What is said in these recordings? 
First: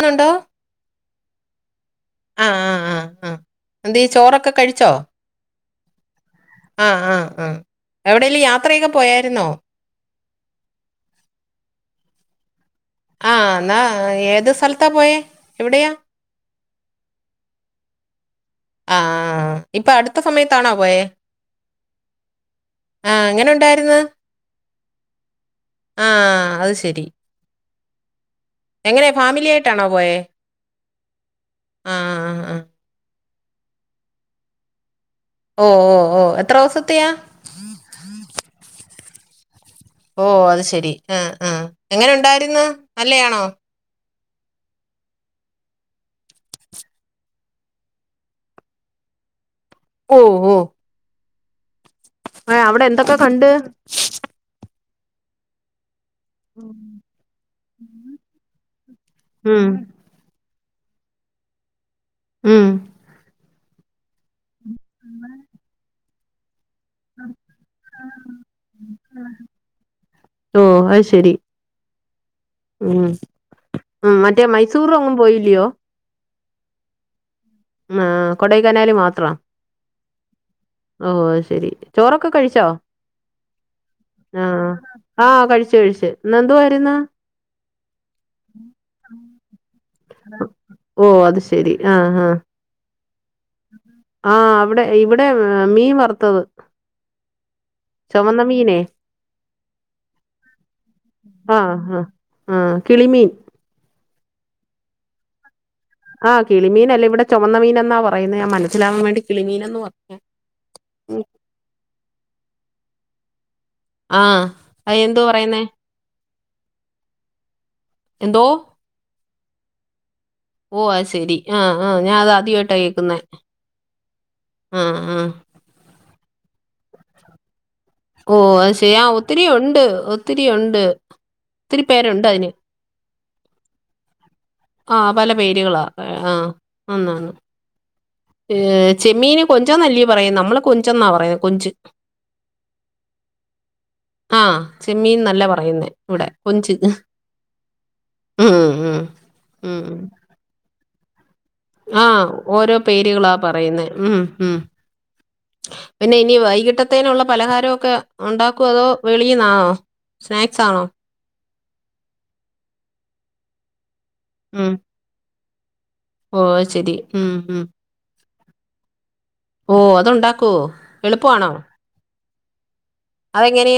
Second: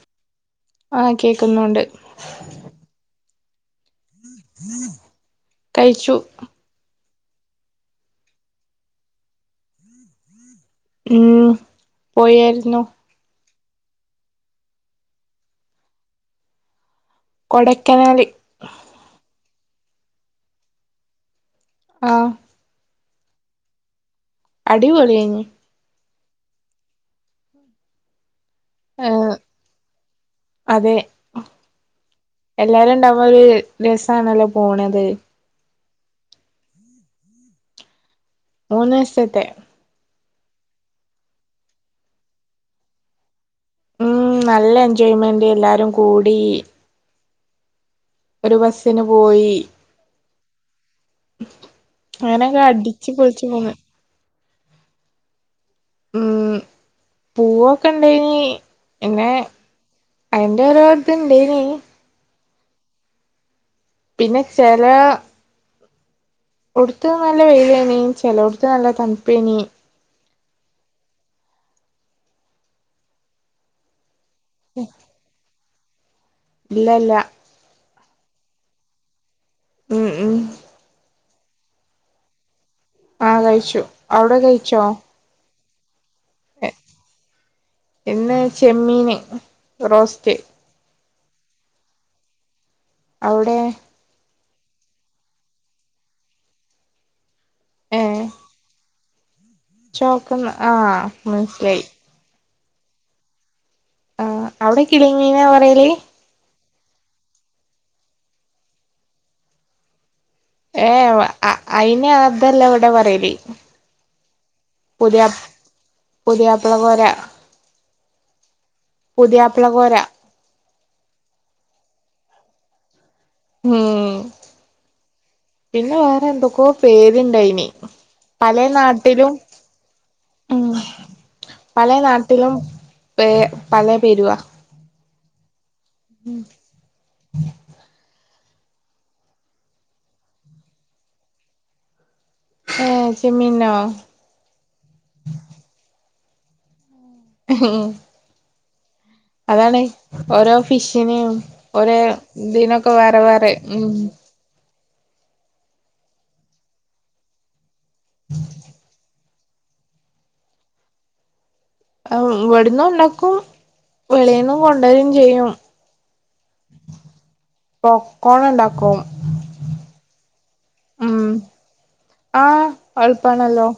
ന്നുണ്ടോ ആഹ് കേക്കുന്നുണ്ട് ആഹ് ആഹ് ആഹ് ആഹ് എന്തേ ചോറൊക്കെ കഴിച്ചോ കഴിച്ചു ആഹ് ആഹ് എവിടെലും യാത്രയൊക്കെ പോയാരുന്നോ ഉം പോയാരുന്നു ആഹ് എന്നാ ഏത് സ്ഥലത്താ പോയേ എവിടെയാ കൊടൈക്കനാലി ആഹ് ആഹ് ഇപ്പൊ അടുത്ത സമയത്താണോ പോയേ ആഹ് ആഹ് എങ്ങനുണ്ടായിരുന്ന് അടിപൊളിയേനി ആഹ് അത് ശരി എങ്ങനെ ഏഹ് ഫാമിലി ആയിട്ടാണോ പോയേ അതെ ആ ആ ആ എല്ലാരും ഇണ്ടാവുമ്പൊ ഒരു രസാണല്ലോ പോണത് ഓ ഓ ഓ എത്രൊവസത്തെയാ മൂന്ന്സത്തെ ഓ അത് ശെരി ആഹ് ആഹ് എങ്ങനെ ഉണ്ടായിരുന്ന് നല്ലയാണോ ഉം നല്ല എൻജോയ്മെന്റ് എല്ലാരും കൂടി ഒരു ബസിന് പോയി ഓഹ് ഓഹ് അങ്ങനൊക്കെ അവിടെ അടിച്ചു എന്തൊക്കെ പൊളിച്ചു കണ്ട് പോന്ന് ഉം പൂവൊക്കെ ഇണ്ടെയ്നി എന്നെ ഉം അയിന്റെ ഓരോര്ത് ഇണ്ടേനി ഉം പിന്നെ ചെലാ ടുത്ത് നല്ല വെയിലേനി ചെലോടത്ത് നല്ല തണുപ്പേനീ ഓ അത് ശെരി ഉം ഉം മറ്റേ മൈസൂറെങ്ങും പോയില്ലയോ ഇല്ല ല്ല ആഹ് കൊടൈക്കനാല് മാത്രവ ഉം ഉം ഓ അത് ശെരി ചോറൊക്കെ കഴിച്ചോ ആ കഴിച്ചു അവിടെ ആഹ് ആഹ് കഴിച്ചു കഴിച്ച് എ ഇന്ന് ചെമ്മീന് റോസ്റ്റ് ഓ അത് ശെരി ആഹ് ആഹ് ഔടെ ആഹ് അവിടെ ഇവിടെ മീൻ വറുത്തത് ഏ ചൊമന്ന മീനെ ചോക്കുന്ന ആ മനസ്സിലായി ഉം കിളിമീൻ ആ അവ്ടെ കിളിമീനാ പറയല് ആ കിളിമീനല്ല ഇവിടെ ചൊമന്ന മീനെന്നാ പറയുന്നെ ഞാൻ മനസിലാവാൻ വേണ്ടി കിളിമീനെന്ന് പർഞ്ഞ് ഏ വ അ അയിന് അതല്ലവിടെ പറയല് ആഹ് അയ്എന്തോ പുതിയ പറയുന്നേ പുതിയാപ്പള കോര എന്തോ പുതിയാപ്പ്ള കോര ഓഹ് അത് ശെരി ആഹ് ആഹ് ഞാൻ അത് ആദ്യായിട്ടാ കേക്കുന്നേ ഉം ആഹ് ആഹ് പിന്നെ വേറെന്തൊക്കോ പേരുണ്ടയിനി ഓ അത് ശെരി ഒത്തിരി യൂണ്ട് ഒത്തിരി യൂണ്ട് പലെ നാട്ടിലും പ പലേ പേരുവാ ആ പല പേരുകളാ ആഹ് അന്നാന്ന് ഏ ചെമ്മീന് കൊഞ്ച് നല്ലി പറയും നമ്മള് കൊഞ്ചെന്നാ പറയുന്നത് കൊഞ്ച് ഏ ചെമ്മീന്നോ ആഹ് ചെമ്മീൻനല്ല പറയുന്നേ ഇവിടെ കൊഞ്ച് ഉം ഉം ഉം ഉം. അതാണെയ് ഓരോ ഫിഷിനെയും ഒരേ ആഹ് ഓരോ ഇതിനൊക്കെ വേറെ പേരുകളാ വേറെ പറയുന്നെ ഉം ഉം പിന്നെ ഇനി വൈകിട്ടത്തേനുള്ള പലഹാരമൊക്കെ ഉണ്ടാക്കോ അതോ വെളിയിന്നാണോ സ്നാക്സാണോ അത്‌ ഇവിടന്ന് ഉണ്ടാക്കും വെളയിന്നും കൊണ്ടരും ചെയ്യും ഓഹ് ശരി ഉം ഉം പോപ്കോണ് ണ്ടാക്കും ഓ അതുണ്ടാക്കോ എളുപ്പാണോ ആഹ് എൾപ്പാണല്ലോ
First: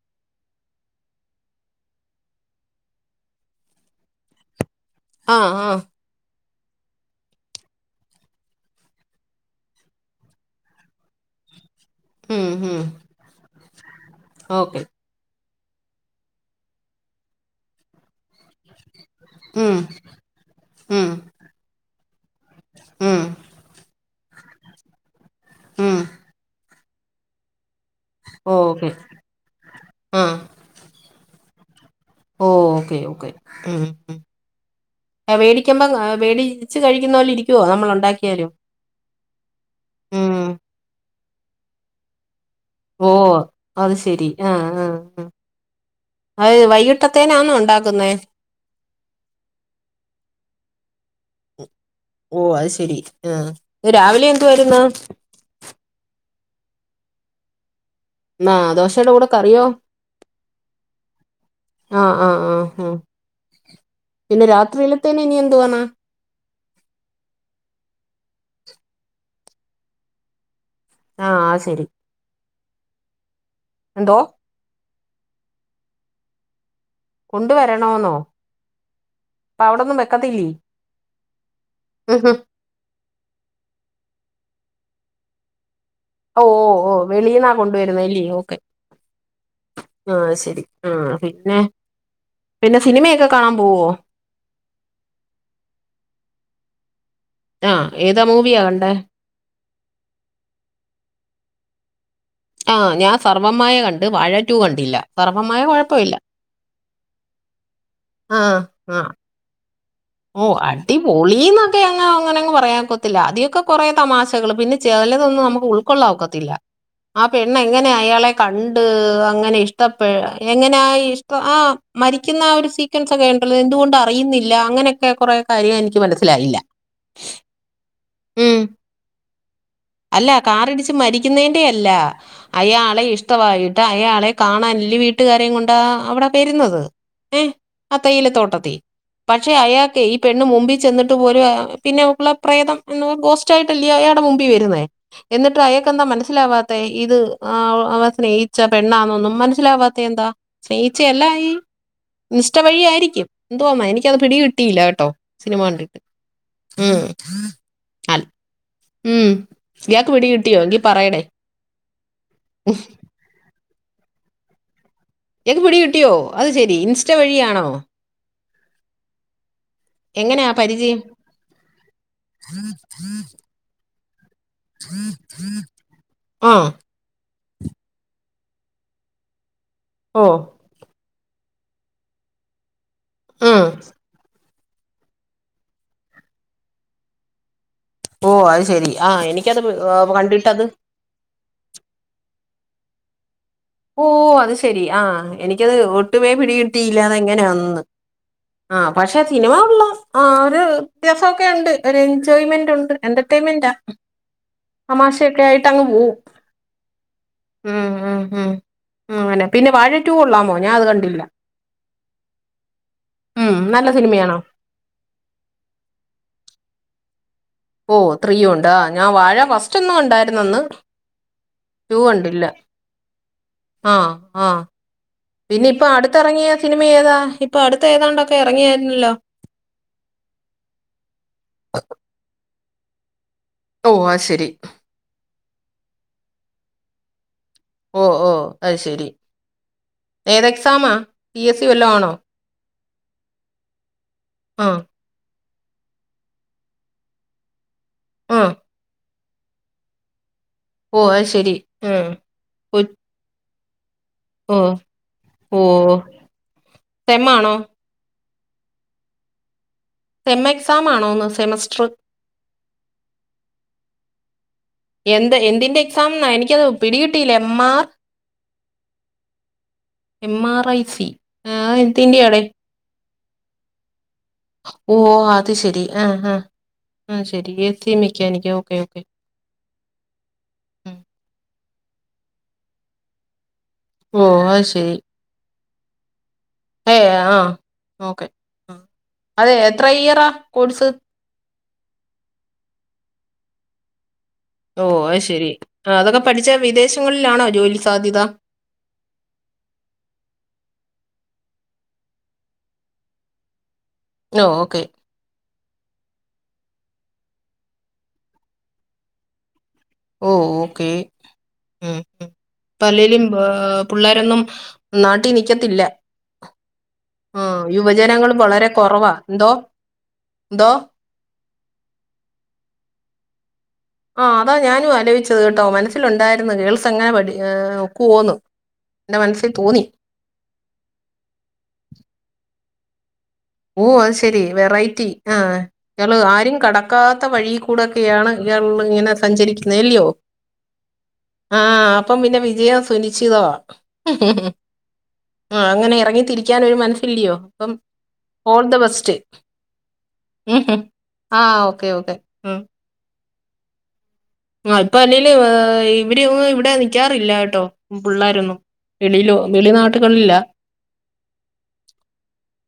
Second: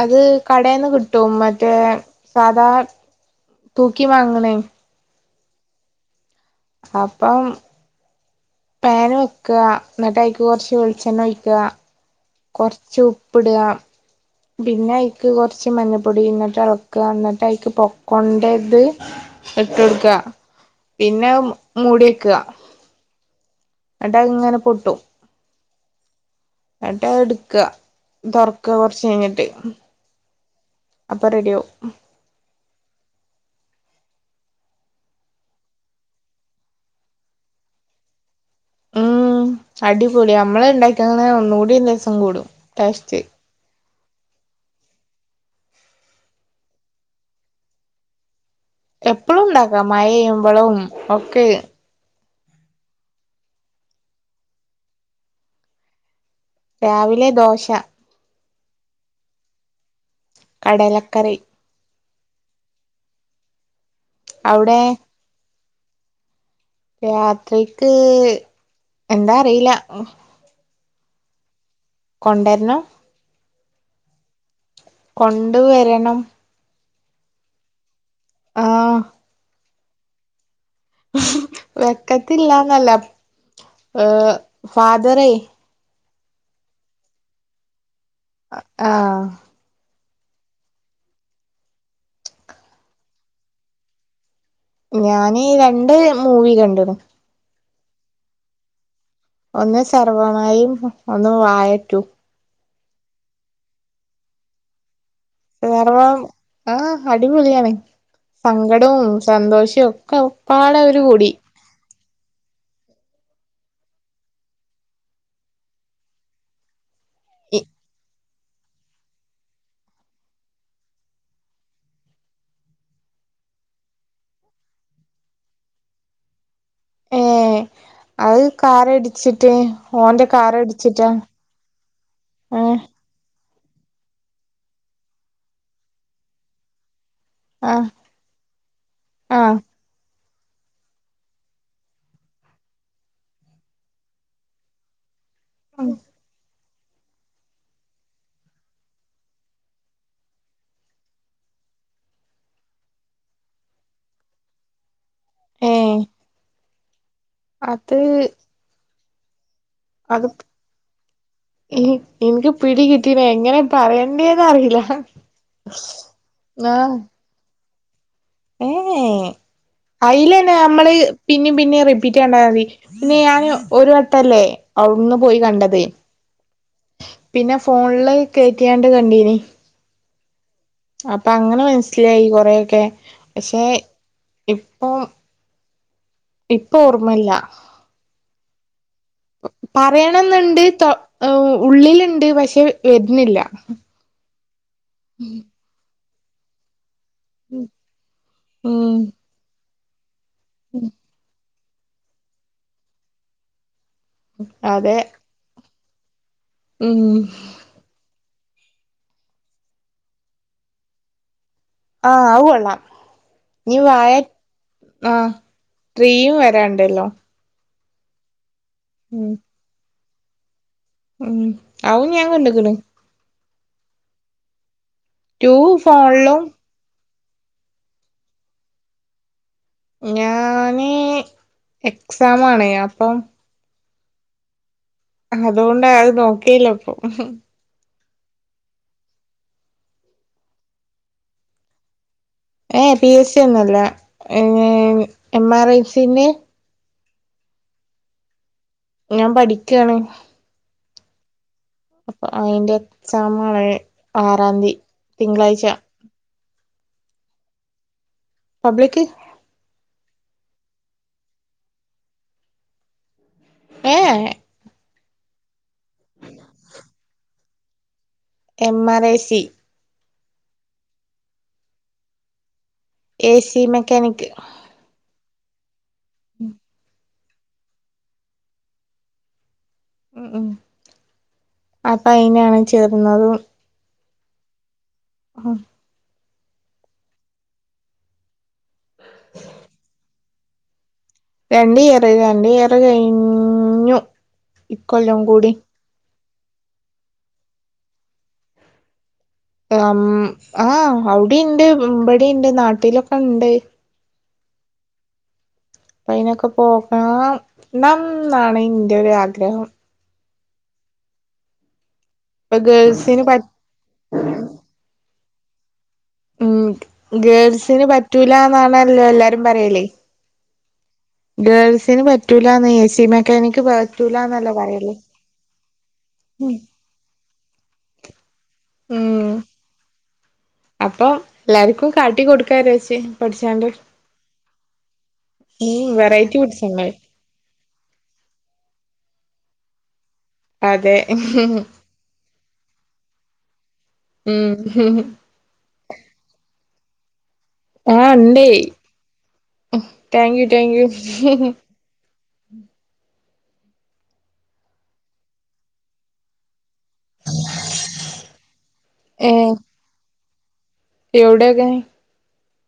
അത് കടേന്ന് കിട്ടും മറ്റേ സാധാ തൂക്കി വാങ്ങ്ണേ ആഹ് ആഹ് അപ്പം പാന് വെക്കാ എന്നിട്ട് അയിക്ക് കൊർച്ച് വെളിച്ചെണ്ണ ഒയ്ക്കാ ഉം ഉം. കൊർച്ച് ഉപ്പ്ടാ ഓക്കെ പിന്നയ് ക്ക് കൊർച്ച് മഞ്ഞപ്പൊടി എന്നിട്ട് എൾക്കാ എന്നിട്ട് അതിക്ക് പൊപ്കോൺന്റത് ഉം ഇട്ടൊട്ക്കാ ഉം പിന്നെ അത്‌ മൂടി വെക്കാ ഉം ന്നിട്ടത്ങ്ങനെ പൊട്ടും ഉം ന്നിട്ടത് ഇട്ക്കാ തൊർക്കാ ഓക്കെ കൊർച്ചയ്ഞ്ഞിട്ട് ആഹ് അപ്പൊ റെഡിയാവും ഓ ഓക്കെ ഓക്കെ ഉം ഉം എ വേടിക്കുമ്പോം വേടിച്ച് കഴിക്കുന്ന പോലെ ഇരിക്കുവോ നമ്മള് ഉണ്ടാക്കിയാലും ഉം അടിപൊളിയാ നമ്മള് ഉണ്ടാക്ക ക്കാണേ ഒന്നുംക്കൂടി രസം കൂടും ഓ ടേസ്റ്റ് ഓ അത് ശെരി ആഹ് ആഹ് അഹ് വൈകിട്ടത്തേനന്ന ഉണ്ടാക്കുന്നേ എപ്പളുംണ്ടാക്ക മഴപെയ്യുമ്പളും ഓക്കെ ഓ അത് ശെരി ആ രാവിലെ എന്ത് വായിരുന്ന രാവിലെ ദോശ എന്ന ദോശയുടെ കൂടെ കറിയോ കടലക്കറി ആഹ് ആഹ് ആഹ് ആഹ് പിന്നെ അവിടെ രാത്രിയിലത്തേനെ ഇനി എന്തു വേണാ യാത്രക്ക് എന്താ അറിയില്ല ആഹ് ആ ശരി കൊണ്ടെരണം എന്തോ കൊണ്ടുവരണം കൊണ്ടുവരണോെന്നോ ആഹ് അപ്പ അവിടൊന്നും വെക്കത്തില്ലെ വെക്കത്തില്ലാന്നല്ല ഏഹ് ഫാദറെ ഓ ഓ ഓ വെളീന്നാ കൊണ്ടുവരുന്ന അല്ലേയൊ. അ ആഹ് ആഹ് ശരി ആ പിന്നെ പിന്നെ സിനിമയൊക്കെ കാണാൻ പോവോ? ഞൻ രണ്ട് മൂവി കണ്ട്ണ്. ആ ഏതാ മൂവിയാ കണ്ടേ? ഒന്ന് സർവ്വമായും ഒന്ന് വായറ്റു. ആ ഞാൻ സർവ്വംമ്മായ കണ്ട് വാഴറ്റു. കണ്ടില്ല. സർവമായ എങ്ങനാ കുഴപ്പമില്ല ആഹ് അടിപൊളിയാണ് ആ ആ സങ്കടവും സന്തോഷും ഒപ്പാടൊരു കൂടി. [unintelligible] പറയാക്കത്തില്ല അതിൊക്കെ കൊറെേ തമാശകള് പിന്നെ ചെലതൊന്നും നമുക്ക് ഉൾക്കൊള്ളാൻ ഒക്കത്തില്ല. ആ പെണ്ണെങ്ങനെ അയാളെ- കണ്ട് അങ്ങനെ ഇഷ്ടപ്പെ എങ്ങനൊ ഇഷ്ട ആ മരിക്കുന്ന ആ ഒരു സീ ചണ്ടത് എന്തുകൊണ്ട് അറിയുന്നില്ല അങ്ങനെയൊക്കെ കൊറെ കാര്യം എനിക്ക് മനസ്സിലായില്ല. ഏഹ് അത് ഉം കാറടിച്ചിട്ട്. അല്ല കാറിടിച്ച് മരിക്കുന്നതിന്റെ അല്ല. ഏഹ് അയാളെ ഇഷ്ടമായിട്ട് അയാളെ കാണാൻല് വീട്ടുകാരെ കൊണ്ടാ അവിടെ വരുന്നത്. ഏ ആഹ് അ തേയിലതോട്ടത്തി പക്ഷെ ആഹ് അയാൾക്കെ ഈ പെണ്ണ് മുമ്പിൽ ചെന്നിട്ട്. പിന്നെ ഓളെപ്രേതം ഗോസ്റ്റായിട്ടല്ലേ അയാടെ മുമ്പിൽ വരുന്നേ. എന്നിട്ട് അയാക്കെന്താ മനസ്സിലാവാ ദേ ഇത് ആ അവ സ്നേഹിച്ച പെണ്ണാന്നൊന്നും മനസ്സിലാവാത്ത എന്താ സ്നേഹിച്ച എല്ലാം ആയി ഇൻസ്റ്റാ വഴിയായിയിരിക്കും എന്തോന്നാ എനിക്കത് പിടി കിട്ടിയില്ല കേട്ടോ. സിനിമ ഏഹ് കണ്ടിട്ട് ഉം. അത്- അല്ല ഉം യാക്ക് അത് പിടി കിട്ടിയോ എങ്കി പറയണേ! ഇക്ക്ത് എങ്ങനെ പറയണ്ടേന്ന് അറിയില്ല? എക്ക് പിടി കിട്ടിയോ അത് ശെരി ആഹ് ഇൻസ്റ്റ വഴിയാണോ? ഏഹ് എങ്ങനെയാ അയിലന്നെ. മ്മള് പരിചയം പിന്നിം പിന്നിം റിപ്പീറ്റ് കണ്ടാൽ മതി. പിന്നെ ഞാൻ ഒരു വട്ടല്ലേ അവിടുന്ന് പോയി കണ്ടത്. ആഹ് പിന്നെ ഫോണില് കയറ്റിയാണ്ട് കണ്ടീന്. ഓഹ് അപ്പൊ അങ്ങനെ മനസ്സിലായി കൊറൊക്കെ ഉം പക്ഷെ- ഇപ്പൊം ഇപ്പൊ ഓർമ്മല്ല. ഓഹ് അത് ശെരി ആ എനിക്കത് പറയണംന്നുണ്ട് കണ്ടിട്ടത്. തൊ ഉള്ളിലുണ്ട് പക്ഷെ വരുന്നില്ല ഓ അത് ശെരി ആഹ് എനിക്കത് ഒട്ട ഒട്ടുമേ പിടികിട്ടിയില്ലാ അത് എങ്ങനെ ആണെന്ന് ആഹ് ഉം പക്ഷെ സിനിമ ഉള്ള ആ ഒരു വ്യത്യാസൊക്കെ ണ്ട് ഒരു എൻജോയ്മെന്റ് ഉണ്ട് എന്റർടൈൻമെന്റാ അതെ അമാശയൊക്കെ ആയിട്ട് അങ് പോം. ഉം ഉം ഉം ഉം ഉ അങ്ങനെ പിന്നെ വാഴ ടു കിള്ളാമോ ഞാൻ അത് കണ്ടില്ല. ആഹ് അത് കൊള്ളാം ഉം, ഇനി നല്ല വാഴ സിനിമയാണോ ആഹ് ത്രീയും വരാണ്ടല്ലോ. ഓ ത്രീയുണ്ടോ ഞാൻ വാഴ ഫസ്റ്റ് ഒന്ന് കണ്ടായിരുന്നന്ന്.. ഉമ് അതും ഞാൻ കണ്ട്ക്ക്ണ്. ആഹ് ആഹ് ടു പിന്നെ ഇപ്പൊ ഫോണിലും അടുത്ത്റങ്ങിയാ സിനിമ ഏതാ ഇപ്പൊഅടുത്തേതാണ്ടൊക്കെ ഇറങ്ങിയായിരുന്നല്ലോ? ഞാന് എക്സാമാണ് അപ്പം. ഓഹ് അത് ശരി. അതോണ്ട് അത് നോക്കില്ല ഇപ്പൊ. ഓഹ് ഓഹ് അത് ശരി ഏത് എക്സാമാ? പി എസ് സി വല്ലോം ആണോ? ഏഹ് പി എസ് സി ഒന്നുമല്ല. ആ എം ആർ ഐ സിന്റെ ആഹ് ഞാൻ പഠിക്കയാണ്! ! ഓഹ് അതു ശരി ഉം. അപ്പൊ അയിന്റെ കൊ- എക്സാമാണ്. ആറാം ഓ ന്തി തിങ്കളാഴ്ച സെമ്മാണോ? പബ്ലിക്ക് സെം എക്സാം ആണോന്ന് സെമസ്റ്റർ ഏഹ്. എന്ത് എന്തിന്റെ എക്സാംന്നാ? എനിക്കത് പിടികിട്ടിയില്ല, M, R?? M R I C M R I C അതു എന്തിൻ്റെ ആടെ? ഏ സി മെക്കാനിക്ക് ഓഹ് അത് ശരി ആഹ് ആഹ് ആഹ് ശരി A C mechanic okay okay ഉം അപ്പൊ അയിനാണ് ചേർന്നതും ഓഹ് അതു ശരി! ! ഉം.... ഏഹ് ആഹ് ഓക്കെ ആഹ് അതെ എത്ര ഇയറാ കോഴ്സ്? രണ്ട് ഇയറ് രണ്ട് ഇയറ് കഴിഞ്ഞു ഓഹ് അതു ഇക്കൊല്ലം ശെരി കൂടി അതൊക്കെ പഠിച്ചാ വിദേശങ്ങളിലാണോ ജോലി സാധ്യത? ആം ആഹ് അവിഡിണ്ട് ഇവിടെണ്ട് നാട്ടിലൊക്കെണ്ട് നോ ഓക്കെ അപ്പ അതിനൊക്കെ പോകണം ണംന്നാണ് ഇന്റെ ഒരു ആ ഗ്രഹം ഓഹ് ഓക്കേ ഉം ഉം ഇപ്പൊ ഇപ്പോ ഗേൾസിന് അല്ലേലും പ പുള്ളേരൊന്നും നാട്ടി നിക്കത്തില്ല ഉം ആ ഗേൾസിന് യുവജനങ്ങൾ വളരെ പറ്റൂല്ലാന്നാണല്ലോ കുറവാ എല്ലാരും എന്തോ പറയലേ? എന്തോ ഗേൾസിന് പറ്റൂല്ലന്ന് ഏ സി മെക്കാനിക്ക് പ ആഹ് അതാ ഞാനും ആലോചിച്ചത്. കേട്ടോ മനസ്സിലുണ്ടായിരുന്നു ഗേൾസ് എങ്ങനെ പടി ഒക്കുവോന്ന് എന്റെ മനസ്സിൽ തോന്നി അപ്പൊ എല്ലാർക്കും കാട്ടി കൊടുക്കാന്നു വെച്ചു ഓഹ് അത് ശെരി വെറൈറ്റി. ആഹ് ഉം ഇയാള് വെറൈറ്റി ആരും പിടിച്ചണ്ടേ കടക്കാ ത്ത വഴിൽ കൂടൊക്കെയാണ് ഇയാൾ ഇങ്ങനെ സഞ്ചരിക്കുന്നത് അല്ലിയോ? അതെ ആഹ് അപ്പം പിന്നെ വിജയം സുനിശ്ചിതവാ. ഹ്ഹ ഹ്ഹ ഹ്ഹ ഉം പ്പോ ആഹ് അങ്ങനെ ഇറങ്ങി തിരിക്കാൻ ഒരു മനസ്സില്ലിയോ അപ്പം ആഹ് in all the best you ഉം താങ്ക് യു ആഹ് ഓക്കെ ഓക്കെ ഉം ആഹ് ഇപ്പ അല്ലേല് ആഹ് ഇവര് ഇവിടെ നി ക്കാറില്ല കേട്ടോ പിള്ളാരൊന്നും വെളിയിലോ വെളി നാട്ടുകളില എവടെക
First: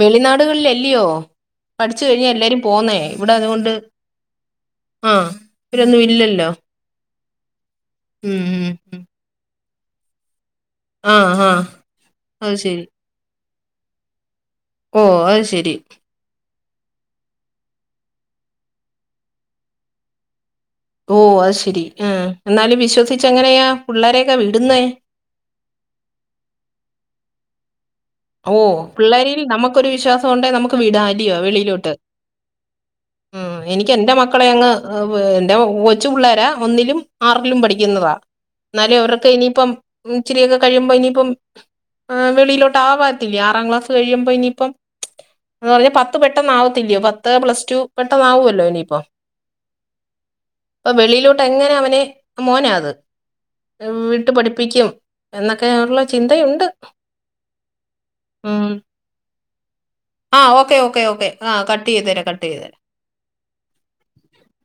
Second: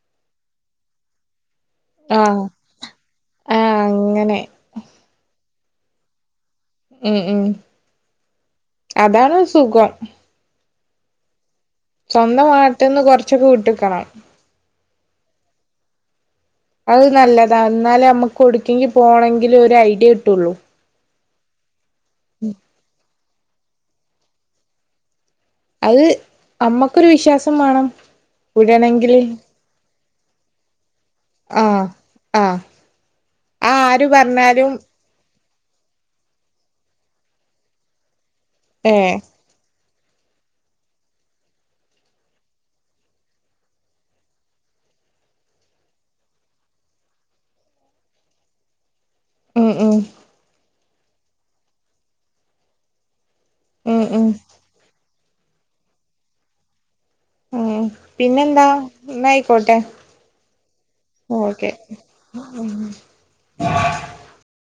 വെളിനാടുകളി ലല്ലയോ പഠിച്ചു കഴിഞ്ഞാ ആഹ് എല്ലാരും പോന്നേ ഇവിടെ അതുകൊണ്ട് ആഹ് അങ്ങനെ ആഹ് ഇവരൊന്നും ഇല്ലല്ലോ ഉം ഉം ഉം ഉം ഉം അതാണ് സുഖം ആഹ് സ്വന്തം അത് ശരി നാട്ടിന്ന് കൊറച്ചൊക്കെ വിട്ടിക്കണം ഓഹ് അത് ശരി അത് നല്ലതാ എന്നാലേ നമ്മുക്ക് വിടേക്കെങ്കിലും പോണമങ്കിലും ഒരു ഐഡിയ കിട്ടുള്ളൂ ഓഹ് അത് ശരി ആഹ് എന്നാലും വിശ്വസിച്ച് എങ്ങനെയാ പിള്ളേരൊക്കെ വിടുന്നേ അയിൽ നമ്മക്കൊരു വിശ്വാസം വേണം ഓഹ് വിടണെങ്കില് പിള്ളേരിരിൽ നമുക്കൊരു വിശ്വാസം ഉണ്ടേ നമുക്ക് വിടാ അല്ലിയോ ആഹ് വെളിയിലോട്ട് ആഹ് ഉം ആഹ് എനിക്ക് ആര് എന്റെ മക്കളെ അങ്ങ് പറഞ്ഞാലും ആഹ് എന്റേ കൊച്ചു പിള്ളേരാ ഒന്നിലും ആറിലും പഠിക്കുന്നതാ എന്നാലും ഏഹ് അവർക്ക് ഇനിയിപ്പം ഇച്ചിരിയൊക്കെ കഴിയുമ്പോ ഇനിയിപ്പം വെളിയിലോ ത്തവാത്തില്ല ആറാം ക്ലാസ് കഴിയുമ്പോ ഇനിയിപ്പം ന്ന് പറഞ്ഞാ പത്ത് പെട്ടെന്ന ആവത്തില്ലയോ പത്ത് പ്ലസ് ടു പെട്ടെന്നവുമല്ലോ ഇനിയിപ്പം ഉം ഉം പ്പൊ വെളിയിലോട്ട് എങ്ങനെ അവനെ മോനാത് ഉം ഉം വിട്ടു പഠിപ്പിക്കും എന്നൊക്കെ ഉള്ള ചിന്തയുണ്ട് ഉം പിന്നെന്താ എന്ന ആയിക്കോട്ടെ ആഹ് ഓക്കെ ഓക്കെ ഓക്കെ ആഹ് കട്ട് ചെയ്തേരേ കട്ട് ചെയ്തേരെ [inaudible]